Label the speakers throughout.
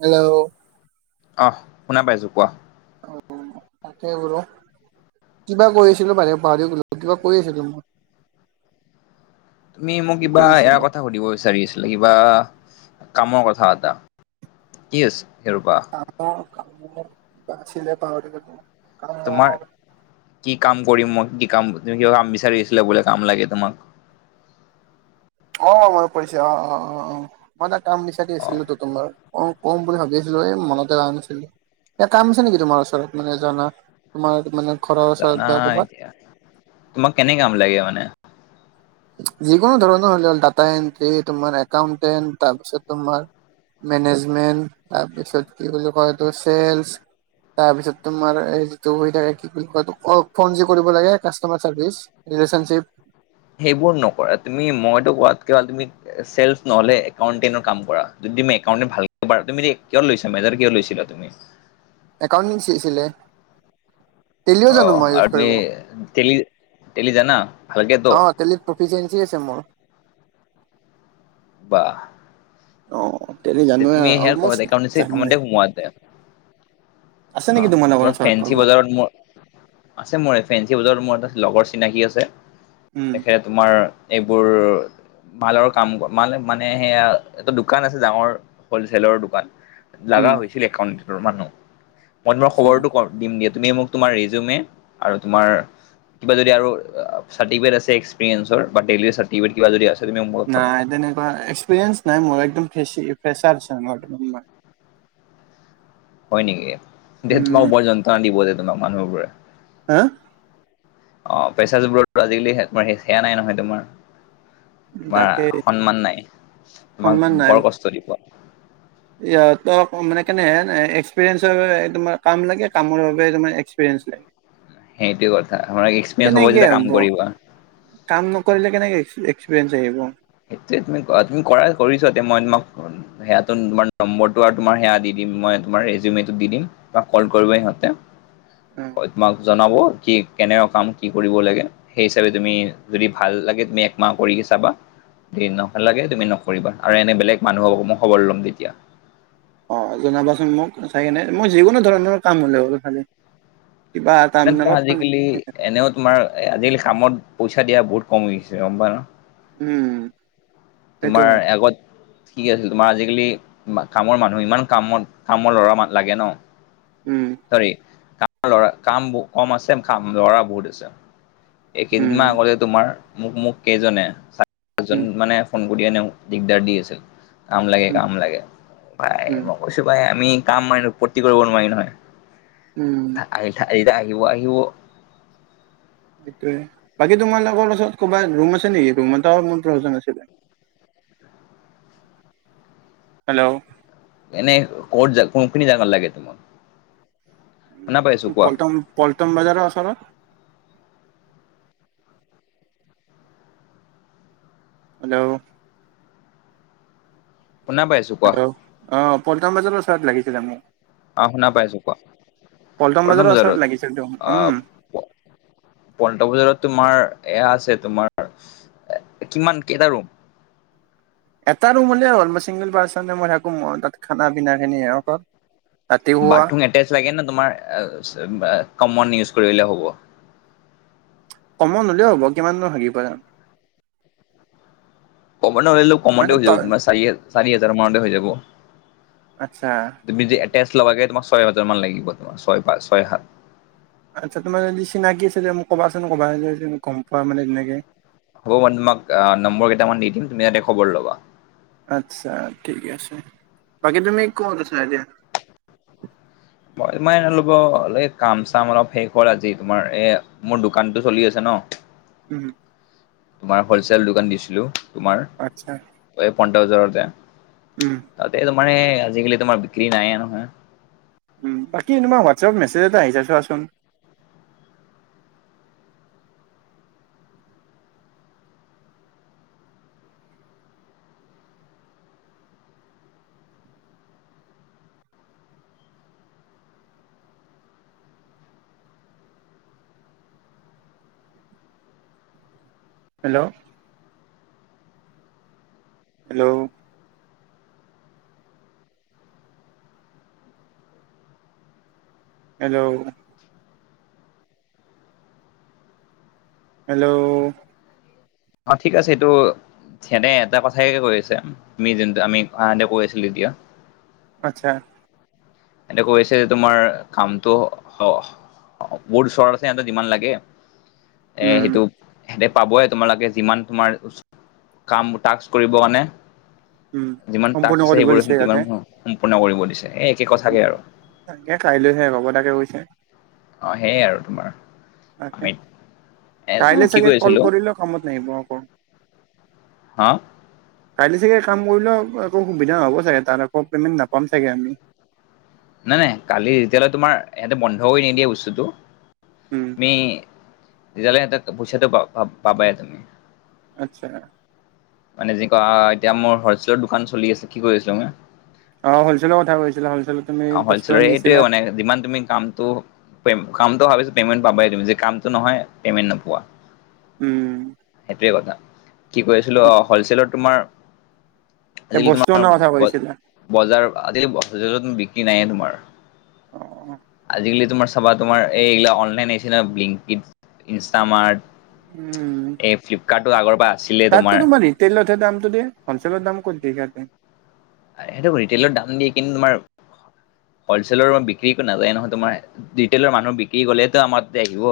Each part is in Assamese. Speaker 1: হেল্ল'!
Speaker 2: অহ শুনা পাইছোঁ। কোৱা?
Speaker 1: অ তাকে বোলো কিবা কৰি আছিলো বাহিৰৰে পাহৰি গলো কিবা কৈ আছিলো মই
Speaker 2: তুমি মোক
Speaker 1: কি
Speaker 2: কিবা
Speaker 1: কৰি আছিলো
Speaker 2: এয়াৰ কথা সুধিব বিচাৰি আছিলা। কিবা কামৰ কথা এটা কি আছিল ৰবা।
Speaker 1: কামৰ কথা কি বা আছিলে পাহৰি গলো।
Speaker 2: তোমাৰ
Speaker 1: কামৰ
Speaker 2: কি কাম কৰিম মই কি কাম তুমি কাম বিচাৰি আছিলা বোলে কাম লাগে তোমাক
Speaker 1: অঁ অঁ মনত পৰিছে অঁ অঁ অঁ অঁ মই এটা কাম বিচাৰি
Speaker 2: অ
Speaker 1: আছিলোতো তোমাৰ অ কম বুলি ভাবি আছিলো এই মনতে আহা নাহিছিলে। কিবা কাম আছে নেকি তোমাৰ ওচৰত মানে জনাত তোমাৰ মানে ঘৰৰ
Speaker 2: জানা
Speaker 1: ওচৰত বা ক'ৰবাত?
Speaker 2: এতিয়া তোমাক কেনে কাম লাগে মানে?
Speaker 1: যিকোনো ধৰণৰ হলে হল ডাটা এন্ট্ৰি তোমাৰ একাউন্টেট তাৰপিছত তোমাৰ মেনেজমেণ্ট তাৰপিছত কি বুলি কয় এইটো চেলচ। তাৰ পিছত তোমাৰ এই যিটো হৈ থাকে কি বুলি কয় অ ফন যে কৰিব লাগে কাষ্টমাৰ চাৰ্ভিচ। ৰিলেচনশিপ।
Speaker 2: সেইবোৰ নকৰা তুমি মইতো কোৱাতকে ভাল তুমি চেলচ নহলে একাউণ্টেৰ কাম কৰা যদি তুমি একাউণ্ট ভালকে পাৰা, তুমি কিহত লৈছা মেজাৰ কিহত লৈছিলা তুমি?
Speaker 1: একাউণ্টিং আছিলে। টেলিও জানো
Speaker 2: অ'
Speaker 1: মই ইউজ
Speaker 2: আৰু
Speaker 1: কৰিব
Speaker 2: টেলি টেলি জানা? ভালকেতো
Speaker 1: অঁ টেলিত প্ৰফিচিয়েঞ্চি আছে মোৰ।
Speaker 2: বাহ!
Speaker 1: অ তেলি
Speaker 2: তে
Speaker 1: জানোৱে
Speaker 2: তুমি হে ক'ৰবাত
Speaker 1: অলমষ্ট
Speaker 2: একাউণ্টেচি
Speaker 1: জানোৱে
Speaker 2: কামতে সোমোৱা তেন্তে।
Speaker 1: আছে নেকি
Speaker 2: অ'
Speaker 1: তোমালোকৰ
Speaker 2: তোমাৰ
Speaker 1: ওচৰত
Speaker 2: ফেঞ্চি
Speaker 1: কৰবাত
Speaker 2: বজাৰত মোৰ আছে মোৰ এই ফেঞ্চি বজাৰত মোৰ এটা লগৰ চিনাকী আছে,
Speaker 1: উম
Speaker 2: তেখেত তোমাৰ এইবোৰ মালৰ কাম মাল মানে সেয়া এটা দোকান আছে ডাঙৰ হলচেলৰ দোকান লগা
Speaker 1: উম
Speaker 2: হৈছিল একাউণ্টৰ মানুহ মই তোমাৰ
Speaker 1: আচ্ছা
Speaker 2: খবৰটো কম দিম দিয়া তুমি মোক তোমাৰ ৰিজিউমি আৰু তোমাৰ কিবা যদি আৰু চাৰ্টিফিকেট আছে এক্সপেৰেচনৰ বা টেলিৰে চাৰ্টিফিকেট কিবা যদি আছে। তুমি মোক পঠাবা।
Speaker 1: নাই তেনেকুৱা এক্সপিৰিয়েনচ নাই মোৰ একদম ফ্ৰেছাৰ হয় মানে মই।
Speaker 2: হয় নেকি দে
Speaker 1: উম
Speaker 2: তোমাক ওপৰত যন্ত্ৰণা দিব যে তোমাক মানুহ বোৰে।
Speaker 1: হা?
Speaker 2: অঁ ফ্ৰেছাৰ্ছ ওপৰত আজিকালি সেয়া নাই নহয় তোমাৰ। তোমাৰ
Speaker 1: তাকে
Speaker 2: সন্মান নাই তোমাক বৰ কষ্ট দিব।
Speaker 1: ইয়াতে মানে কেনেহেনে এক্সপিৰিয়েনচৰ তোমাৰ কাম লাগে কামৰ বাবে তোমাৰ এক্সপিৰিয়েনচ নাই। [inaudible]
Speaker 2: সেইটোৱে কথা, আমাৰ এক্সপিৰিয়েঞ্চ হ'ব যেতিয়া কাম কৰিব।
Speaker 1: কাম নকৰিলে কেনেকে এক্সপিৰিয়েঞ্চ আহিব?
Speaker 2: সেইটোয়ে তুমি তুমি কৰা কৰি চোৱা তেতিয়া মই তোমাক- সেয়া তোমাৰ নম্বৰটো আৰু তোমাৰ সেয়া দি দিম মই তোমাৰ ৰেজিমেনটো দি দিম। তোমাক কল কৰিব সিহঁতে। তোমাক জনাব কি- কেনেকা কাম, কি কৰিব লাগে, সেই হিচাপে তুমি যদি ভাল লাগে তুমি একমাহ কৰি চাবা। [unintelligible] তুমি নকৰিবা। আৰু এনে বেলেগ মানুহ মই খবৰ ল'ম তেতিয়া।
Speaker 1: অ' জনাবাচোন মোক চাই কিনে, মই যিকোনো ধৰণৰ কাম হলে হল খালি। কিবা
Speaker 2: এনে
Speaker 1: তাৰমানে
Speaker 2: তোমাৰ আজিকালি
Speaker 1: অলপ-
Speaker 2: এনেও তোমাৰ আজিকালি কামত পইচা দিয়া বহুত কমি গৈছে গম পোৱা ন!
Speaker 1: উম। সেইটো
Speaker 2: তোমাৰ
Speaker 1: হয়
Speaker 2: আগত- ঠিক আছিল, তোমাৰ আজিকালি কামৰ মানুহ ইমান কামত কামৰ ল'ৰা মানুহ লাগে ন'।
Speaker 1: উম।
Speaker 2: চৰি। কাম লৰা কাম কম আছে, কাম লৰা বহুত আছে। এই কেইদিন
Speaker 1: উম
Speaker 2: মান আগতে তোমাৰ মোক মোক কেইজনে চা-জন
Speaker 1: উম
Speaker 2: মানে, ফোন কৰি এনেও দিগদাৰ দি আছিল, কাম লাগে
Speaker 1: উম
Speaker 2: কাম লাগে। পাই
Speaker 1: উম
Speaker 2: মই কৈছো পাই আমি- কাম মানি পত্তি কৰিব নোৱাৰি নহয়।
Speaker 1: উম।
Speaker 2: আহি আহ আহিব আহিব। [unintelligible]
Speaker 1: সেইটোয়ে। বাকী তোমালোকৰ ওচৰত ক'বাত ৰুম আছে নেকি? ৰুম এটা মোৰ প্ৰয়োজন আছিলে। হেল্ল'
Speaker 2: এনেই ক'ত কোনখিনি জাগাত লাগে তুমাক?
Speaker 1: পল্টন পল্টন বজাৰৰ ওচৰত। হেল্ল'
Speaker 2: শুনা পাইছো। কোৱা
Speaker 1: হেল্ল' অ, পল্টন বজাৰৰ ওচৰত লাগিছিলে মোক।
Speaker 2: অ' শুনা পাইছো কোৱা,
Speaker 1: বজাৰৰ
Speaker 2: পল্টন
Speaker 1: ওচৰত লাগিছিলতো উম
Speaker 2: বজাৰত? অ'। পল্টন বজাৰত তোমাৰ এয়া আছে তোমাৰ। কিমান কেইটা ৰুম?
Speaker 1: এটা ৰুম হলেই হ'ল। মই চিংগল পাৰ্চনহে মই থাকো ম তাত খানা পিনা খিনি এনেকুৱা।
Speaker 2: বাথৰুম এটেচ লাগে নে তোমাৰ কমন ইউজ কৰিলে হ'ব?
Speaker 1: কমন হ'লেও হ'ব কিমাননো হাগিবা।
Speaker 2: কমন হলেনো কমতে
Speaker 1: মানে
Speaker 2: হৈ যাব
Speaker 1: তই
Speaker 2: তোমাৰ চাৰি চাৰি হাজাৰ মানতে হৈ যাব।
Speaker 1: আচ্ছা।
Speaker 2: তুমি যে এটেচ লবাগে তোমাক ছয় হাজাৰ মান লাগিব তোমাৰ ছয় পাচ ছয় সাত।
Speaker 1: আচ্ছা তোমাৰ যদি চিনাকি আছিলে মোক ক'বাচোন ক'বা [unintelligible] গম পোৱা মানে তেনেকে।
Speaker 2: হ'ব মই তোমাক নম্বৰ কেইটামান দি দিম, তুমি ইয়াতে খবৰ ল'বা।
Speaker 1: আচ্ছা ঠিক আছে। বাকী তুমি ক'ত আছা এতিয়া?
Speaker 2: মই তোমাৰ [unintelligible] এই কাম চাম অলপ শেষ হ'ল আজি তোমাৰ এ। মোৰ দোকানটো চলি আছে ন।
Speaker 1: উম।
Speaker 2: তোমাৰ হ'লচেল দোকান দিছিলোঁ তোমাৰ।
Speaker 1: আচ্ছা।
Speaker 2: এই পন্টাউজৰ যে,
Speaker 1: উম।
Speaker 2: তাতে তোমাৰ সে আজিকালি তোমাৰ বিক্ৰী নাইয়ে নহয়।
Speaker 1: উম বাকী তোমাৰ চব মেছেজ এটা আহিছে চোৱাচোন। হেল্ল'। হেল্ল'। হেল্ল'। হেল্ল'।
Speaker 2: অ' ঠিক আছে এইটো সিহঁতে এটা কথাইেে ক আছে আমি যোনটো আমি অহঁতে কৈ আছিলো এতিয়া।
Speaker 1: আচ্ছা
Speaker 2: এতে কৈ আছে যে তোমাৰ কামটো বহুত ওচৰত আছে সিহঁতৰ যিমান লাগে এ
Speaker 1: উম
Speaker 2: সেইটো সিহঁতে পাবই তোমালোকে যিমান তোমাৰ কাম টাস্ক কৰিব মানে
Speaker 1: উম
Speaker 2: যিমান টাস্ক
Speaker 1: সম্পূৰ্ণ
Speaker 2: আছে
Speaker 1: কৰিব দিছে
Speaker 2: সেইবোৰমান সম্পূৰ্ণ কৰিব দিছে এ
Speaker 1: তে কাইলৈহে ৰব তাকে কৈছে
Speaker 2: অ সেইয়াই আৰু তোমাৰ।
Speaker 1: তাকে
Speaker 2: আমি এ
Speaker 1: কাইলে
Speaker 2: কি
Speaker 1: চাগে
Speaker 2: কৈ
Speaker 1: কল
Speaker 2: আছিলো
Speaker 1: কৰিলে কামত নাহিব আকৌ।
Speaker 2: হা।
Speaker 1: কাইলৈ চাগে কাম কৰিলেও একো সুবিধা নহ'ব চাগে তাত আকৌ পে'মেণ্ট নাপাম চাগে আমি।
Speaker 2: নাই নাই কালি যেতিয়ালৈ তোমাৰ ইহঁতে বন্ধ কৰি নিদিয়ে বস্তুটো।
Speaker 1: উম।
Speaker 2: ম তেজালটা ভুচাতো পাবা এ তমি।
Speaker 1: আচ্ছা
Speaker 2: মানে যি কয় এতিয়া মোৰ হলচেলৰ দোকান চলি আছে কি কৰি আছিলো ম
Speaker 1: অ হলচেলৰ কথা কৈছিলা হলচেলত তুমি
Speaker 2: অ
Speaker 1: বস্তু
Speaker 2: হৈছিল
Speaker 1: আনিছিলা
Speaker 2: এইটোোৱে মানে যিমান তুমি কামটো কামটো ভাবিছো পেমেণ্ পাব তুমি যে কামটো নহয় পেমেণ্ট নোপোৱা।
Speaker 1: উম
Speaker 2: সেইটোৱে কথা কি কৈছিলো আহ হলচেলত তোমাৰ
Speaker 1: এ
Speaker 2: আজিকালি
Speaker 1: বস্তু
Speaker 2: তোমাৰ
Speaker 1: অনাৰ কথা কৈছিলা
Speaker 2: বজাৰ আজিকালি বজাৰ বিক্ৰী নাইএ তোমাৰ।
Speaker 1: অ অ
Speaker 2: আজিকালি তোমাৰ চাবা তোমাৰ এইিলা অনলাইন আহিছে ন ব্লী ইনষ্টামাৰ্ট
Speaker 1: উম
Speaker 2: এই ফ্লিপকাৰ্টটো আগৰ পৰা।
Speaker 1: তাততো তোমাৰ ৰিটেইলতহে দামটো দে হ'লচেলৰ দাম ক'ত দিয় সেয়াতে?
Speaker 2: সেইটো ৰিটেইলৰ দাম দিয়ে কিন্তু তোমাৰ হ'লচলৰ বিক্ৰী নাযায় নহয় তোমাৰ ৰিটেইলৰ মানুহ বিক্ৰী গলেতো আমাৰ আহিব।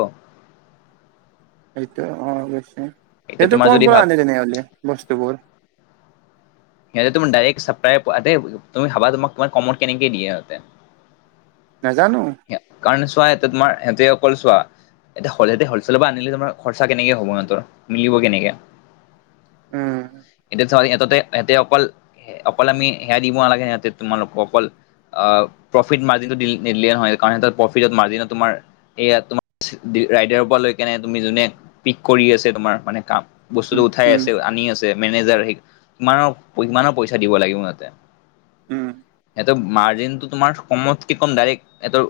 Speaker 1: সেইটো অ অৱশয়
Speaker 2: এতিয়া
Speaker 1: সেইহটো
Speaker 2: তোমাৰ
Speaker 1: ক
Speaker 2: যদি
Speaker 1: পৰা
Speaker 2: ভাব
Speaker 1: আনে তেনেহ'লে বস্তু বোৰ?
Speaker 2: সিহঁতে তোমাইৰেক্াপাই তুমিাবা তোম তোমাৰ কমত কেনেক দিয়েহঁতে?
Speaker 1: নাজানো।
Speaker 2: কাৰণ ছোৱা এতিয়া তোমাৰ এতিয়া অকল ছোৱা এ হলচেলৰ পৰা আনিলে তোমাৰ খৰচা কেনেকে হব সিহতৰ মিলিব কেনেকে?
Speaker 1: উম
Speaker 2: এতিয়া চ ইহতে এতে অকল অকল আমি সেয়া দিব নালাগে সিহঁতে তোমালোকক অকল প্ৰফিট মাৰ্জিনটো নিিলে নহয় কাৰণ সঁত প্ৰফিটত মাৰ্জিনত তোমাৰ এয়া তোমাৰ ৰাইডাৰৰ পৰা লৈক নাই তুমি যোনে পিক কৰি আছে তোমাৰ মানে কাম।
Speaker 1: উম
Speaker 2: বস্তুটো উঠাই
Speaker 1: উম
Speaker 2: আছে আনি আছে মেনেজাৰ স কিৰ সমানৰ পইচা দিব লাগিব সিহঁতে।
Speaker 1: উম
Speaker 2: সিহঁতৰ মাৰ্জিনটো তোমাৰ সমতক ক ডাইৰেক্ট এইটো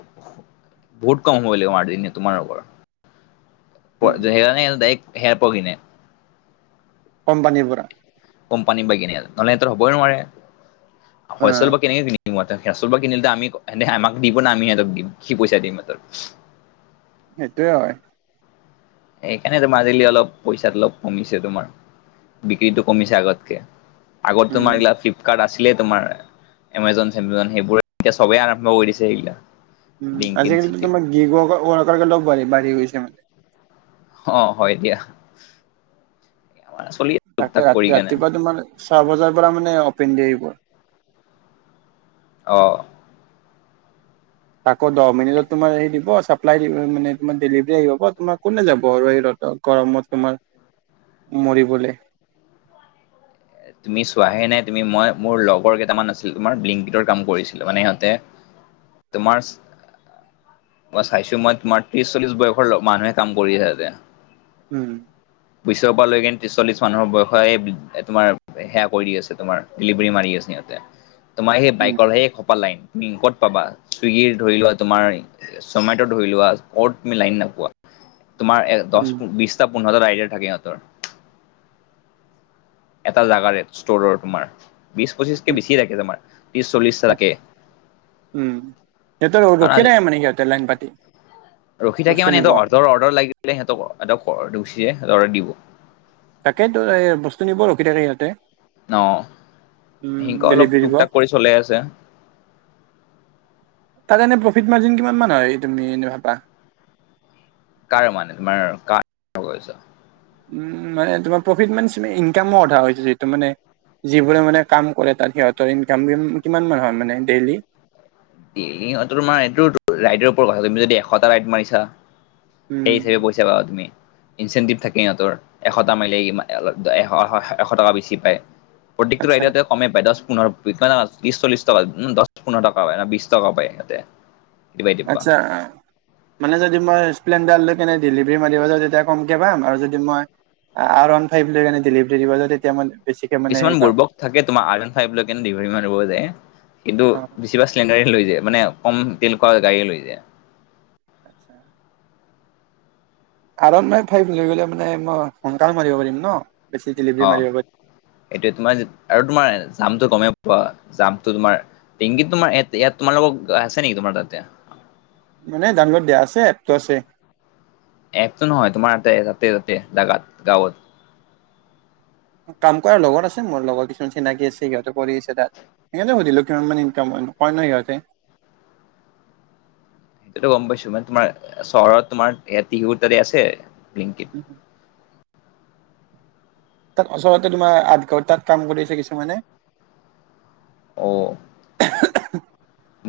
Speaker 2: বহুত কম হব লাগ মাৰ্জিন তোমাৰ
Speaker 1: উম
Speaker 2: ওপৰত হে ন ডৰে হেৰ পগি নে
Speaker 1: কোম্পানী পৰা
Speaker 2: কোম্পানী বা কনে নহলে সহঁত হ'বই নোৱাৰে
Speaker 1: অ
Speaker 2: হলেল বা কেনেকে চলৰ কিনিলো আমিহে আমাক দিব ন আমি সিহঁতক দি কি পইচা দিম সিহঁতক।
Speaker 1: সেইটোয়ে হয়।
Speaker 2: সেইকাৰণে তোমাৰ আজালি অলপ পইচাত অলপ কমিছে তোমাৰ বিক্ৰীতো কমিছে আগতকে। আগৰ
Speaker 1: উম
Speaker 2: তোমাৰ ফ্লিপকাৰ্ট আছিল। তোমাৰ এমাজম সেইবোৰে এতিয়া চবেই আৰম্ভ কৰি দিছে সেইগিলা
Speaker 1: উম
Speaker 2: লিংকিত
Speaker 1: আজিকালিতো
Speaker 2: চিংকিত
Speaker 1: তোমাৰ গ গে লগ বাঢ়িঢ়ি গৈছে মানে।
Speaker 2: অ হয় দিয়া। হয়
Speaker 1: তাকে ৰাতি ৰাতিপুৱা তোমাৰ চাহ বজাৰ পৰা মানে অপেন দি আহিব।
Speaker 2: অঁ
Speaker 1: তাকৌ দহ মিনিটত তোমাৰ হেৰি দিব চাপ্লাই দিব মানে তোমাৰ ডেলিভাৰী দিব তোমাৰ কোনে যাব আৰু এই ৰদত। গমত তোমাৰ, মৰিবলৈ।
Speaker 2: তুমি চোৱাহে নাই তুমি মই মোৰ লগৰ কেইটামান আছিল তোমাৰ বলি্্কীতৰ কাম কৰিছিল মানে সিহঁতে। তোমাৰ চৰ। মই চাইছো মই তোমাৰ ত্ৰিশ চল্লিছ বয়সৰ মানুহে কাম কৰিএ আছে।
Speaker 1: উম।
Speaker 2: বিচৰ পৰা লৈকে ত্ৰিশ চল্লিশ মানুহৰ বয়সৰ এতোমাৰ। সেয়া কৰি আছে তোমাৰ ডেলিভাৰী মাৰি আছে সিহঁতে তোমাৰ সেই
Speaker 1: উম।
Speaker 2: বাইকৰ সে লাইটিং তুমি ক'ত পাবা চুইগিৰ ধৰি লোৱা তোমাৰ চমেটটো ধৰি লোৱা ক'ত মি লাইন নাপোৱা। তোমাৰ
Speaker 1: উম
Speaker 2: দহ বিশটা পোন্ধৰটা আইডা থাকে সিহঁতৰ। এটা জাগাৰে ষ্টৰৰ তোমাৰ বিশ পঁচিছ কে
Speaker 1: উম
Speaker 2: বেছি ৰাখে তোমাৰ। ত্ৰিশ চল্লিশটা থাকে
Speaker 1: উম সিহঁতৰ
Speaker 2: কাৰণ
Speaker 1: ৰখি নাই মানে সিহঁতে লাইন পাতি।
Speaker 2: ৰখি থাকে
Speaker 1: বস্তু
Speaker 2: মানে
Speaker 1: নিব
Speaker 2: সিহতৰ ওপৰৰ অৰদাৰ লাগিলে সিহঁত সঁতৰ্ দিব।
Speaker 1: তাকেইেতো এই বস্তু নিব ৰখি থাকে ইয়াতে।
Speaker 2: ন সেনেকৈ অলপ
Speaker 1: ডেলিভাৰী
Speaker 2: টুক
Speaker 1: দিব।
Speaker 2: টাক কৰি চলাই আছে।
Speaker 1: তাৰ কাৰণে প্ৰফিট মাৰ্জিন কিমান মান হয় তুমি এনেই ভাবা।
Speaker 2: কাৰ মানে তোমাৰ গা ধুব গৈছোঁ।
Speaker 1: উম মানে তোমাৰ প্ৰফিট মানে ইনকামৰ অধা হৈছে যিটো মানে। যিবোৰে মানে কাম কৰে তাত সিহঁতৰ ইনকাম কিমান মান হয় মানে ডেইলি?
Speaker 2: হঁত তোমাৰ এইটো ৰাইডৰ ওপৰত কথা তুমি যদি এশটা ৰাইড মাৰিছা
Speaker 1: উম,
Speaker 2: সেই হিচাপো। জবাব তুমি। ইনচেণ্টিভ থাকে ইহঁতৰ এশটা মাৰিলে ই এশ টকা বেছি পায়। প্ৰত্যকটো
Speaker 1: আচ্ছা,
Speaker 2: ৰাইদতে কমে পায় দহ পোন্ধৰছত্ৰিচ চল্লি কা দহ পোন্ধৰ টকা হয় বিশ। চাব পায় ইহঁতে।
Speaker 1: আচ্ছা আহে। মানে যদি মই স্প্লেণ্ডাৰ লৈ কেনে ডেলিভাৰী মাৰিব যওঁ তেতিয়া কমকে পাম আৰু যদি মই আৰু আন ঠাইত যেতিয়া ডেলিভাৰী দিব যা তেতি মই বেছিকে মানে
Speaker 2: কিছুমান
Speaker 1: হেৰি পাম।
Speaker 2: বুৰ্বক থাকে তোমাৰ আৰএন ফাইভভাৰ তাতে দেলিভাৰি মানুহ বোৰ যায় কিন্তু
Speaker 1: অ,
Speaker 2: বেছিভাগ টেন্টৰে লৈ যায় মানে কম তেনেকুৱা গাড়ীয়েই লৈ যায়।
Speaker 1: আতচ্ছা আৰন মই ফাইভ লৈ গ'লে মানে মই সোনকাল মাৰিব পাৰি ন বেছি ডেলিভেৰী মাৰিব পাৰিম।
Speaker 2: এইটো তোমাৰ যে আৰু তোমাৰ জামটো গমেই পোৱা জামটো তোমাৰ। তিংগীত তোমাৰ ইয়াত ইয়াত তোমাৰলগত আছে নেকি তোমাৰ তাতে
Speaker 1: মানে ডাওনলত দিয়া আছে এপটো আছে।
Speaker 2: এপতো নহয় তোমাৰ তাতে তাতে তাতে দাগাত গাঁৱত।
Speaker 1: কাম কৰাৰ লগত আছে মোৰ লগৰ কিছুমান চিনাকি আছে সিহঁতে কৰি আছে তাত। হেকানে টো সুধিলো কিমান মান ইনকাম হয়, নকয় নহয় সিহঁতে।
Speaker 2: এটো গম পাইছো মানে তোমাৰ চহৰত তোমাৰ এতি ৰোধ তাতে আছে, ব্লিংকিত
Speaker 1: উ উ তাত অচলতে তোমাৰ আঠ ঘণ্টাত কাম কৰি আছে কিছুমানে।
Speaker 2: অ
Speaker 1: [unintelligible]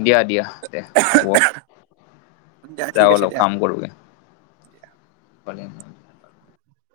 Speaker 2: দিয়া দিয়া দেহ হ'ব।
Speaker 1: দিয়া
Speaker 2: যাও
Speaker 1: ঠিক আছে
Speaker 2: অলপ
Speaker 1: দিয়া।
Speaker 2: কাম কৰোঁগে। পানী অনা।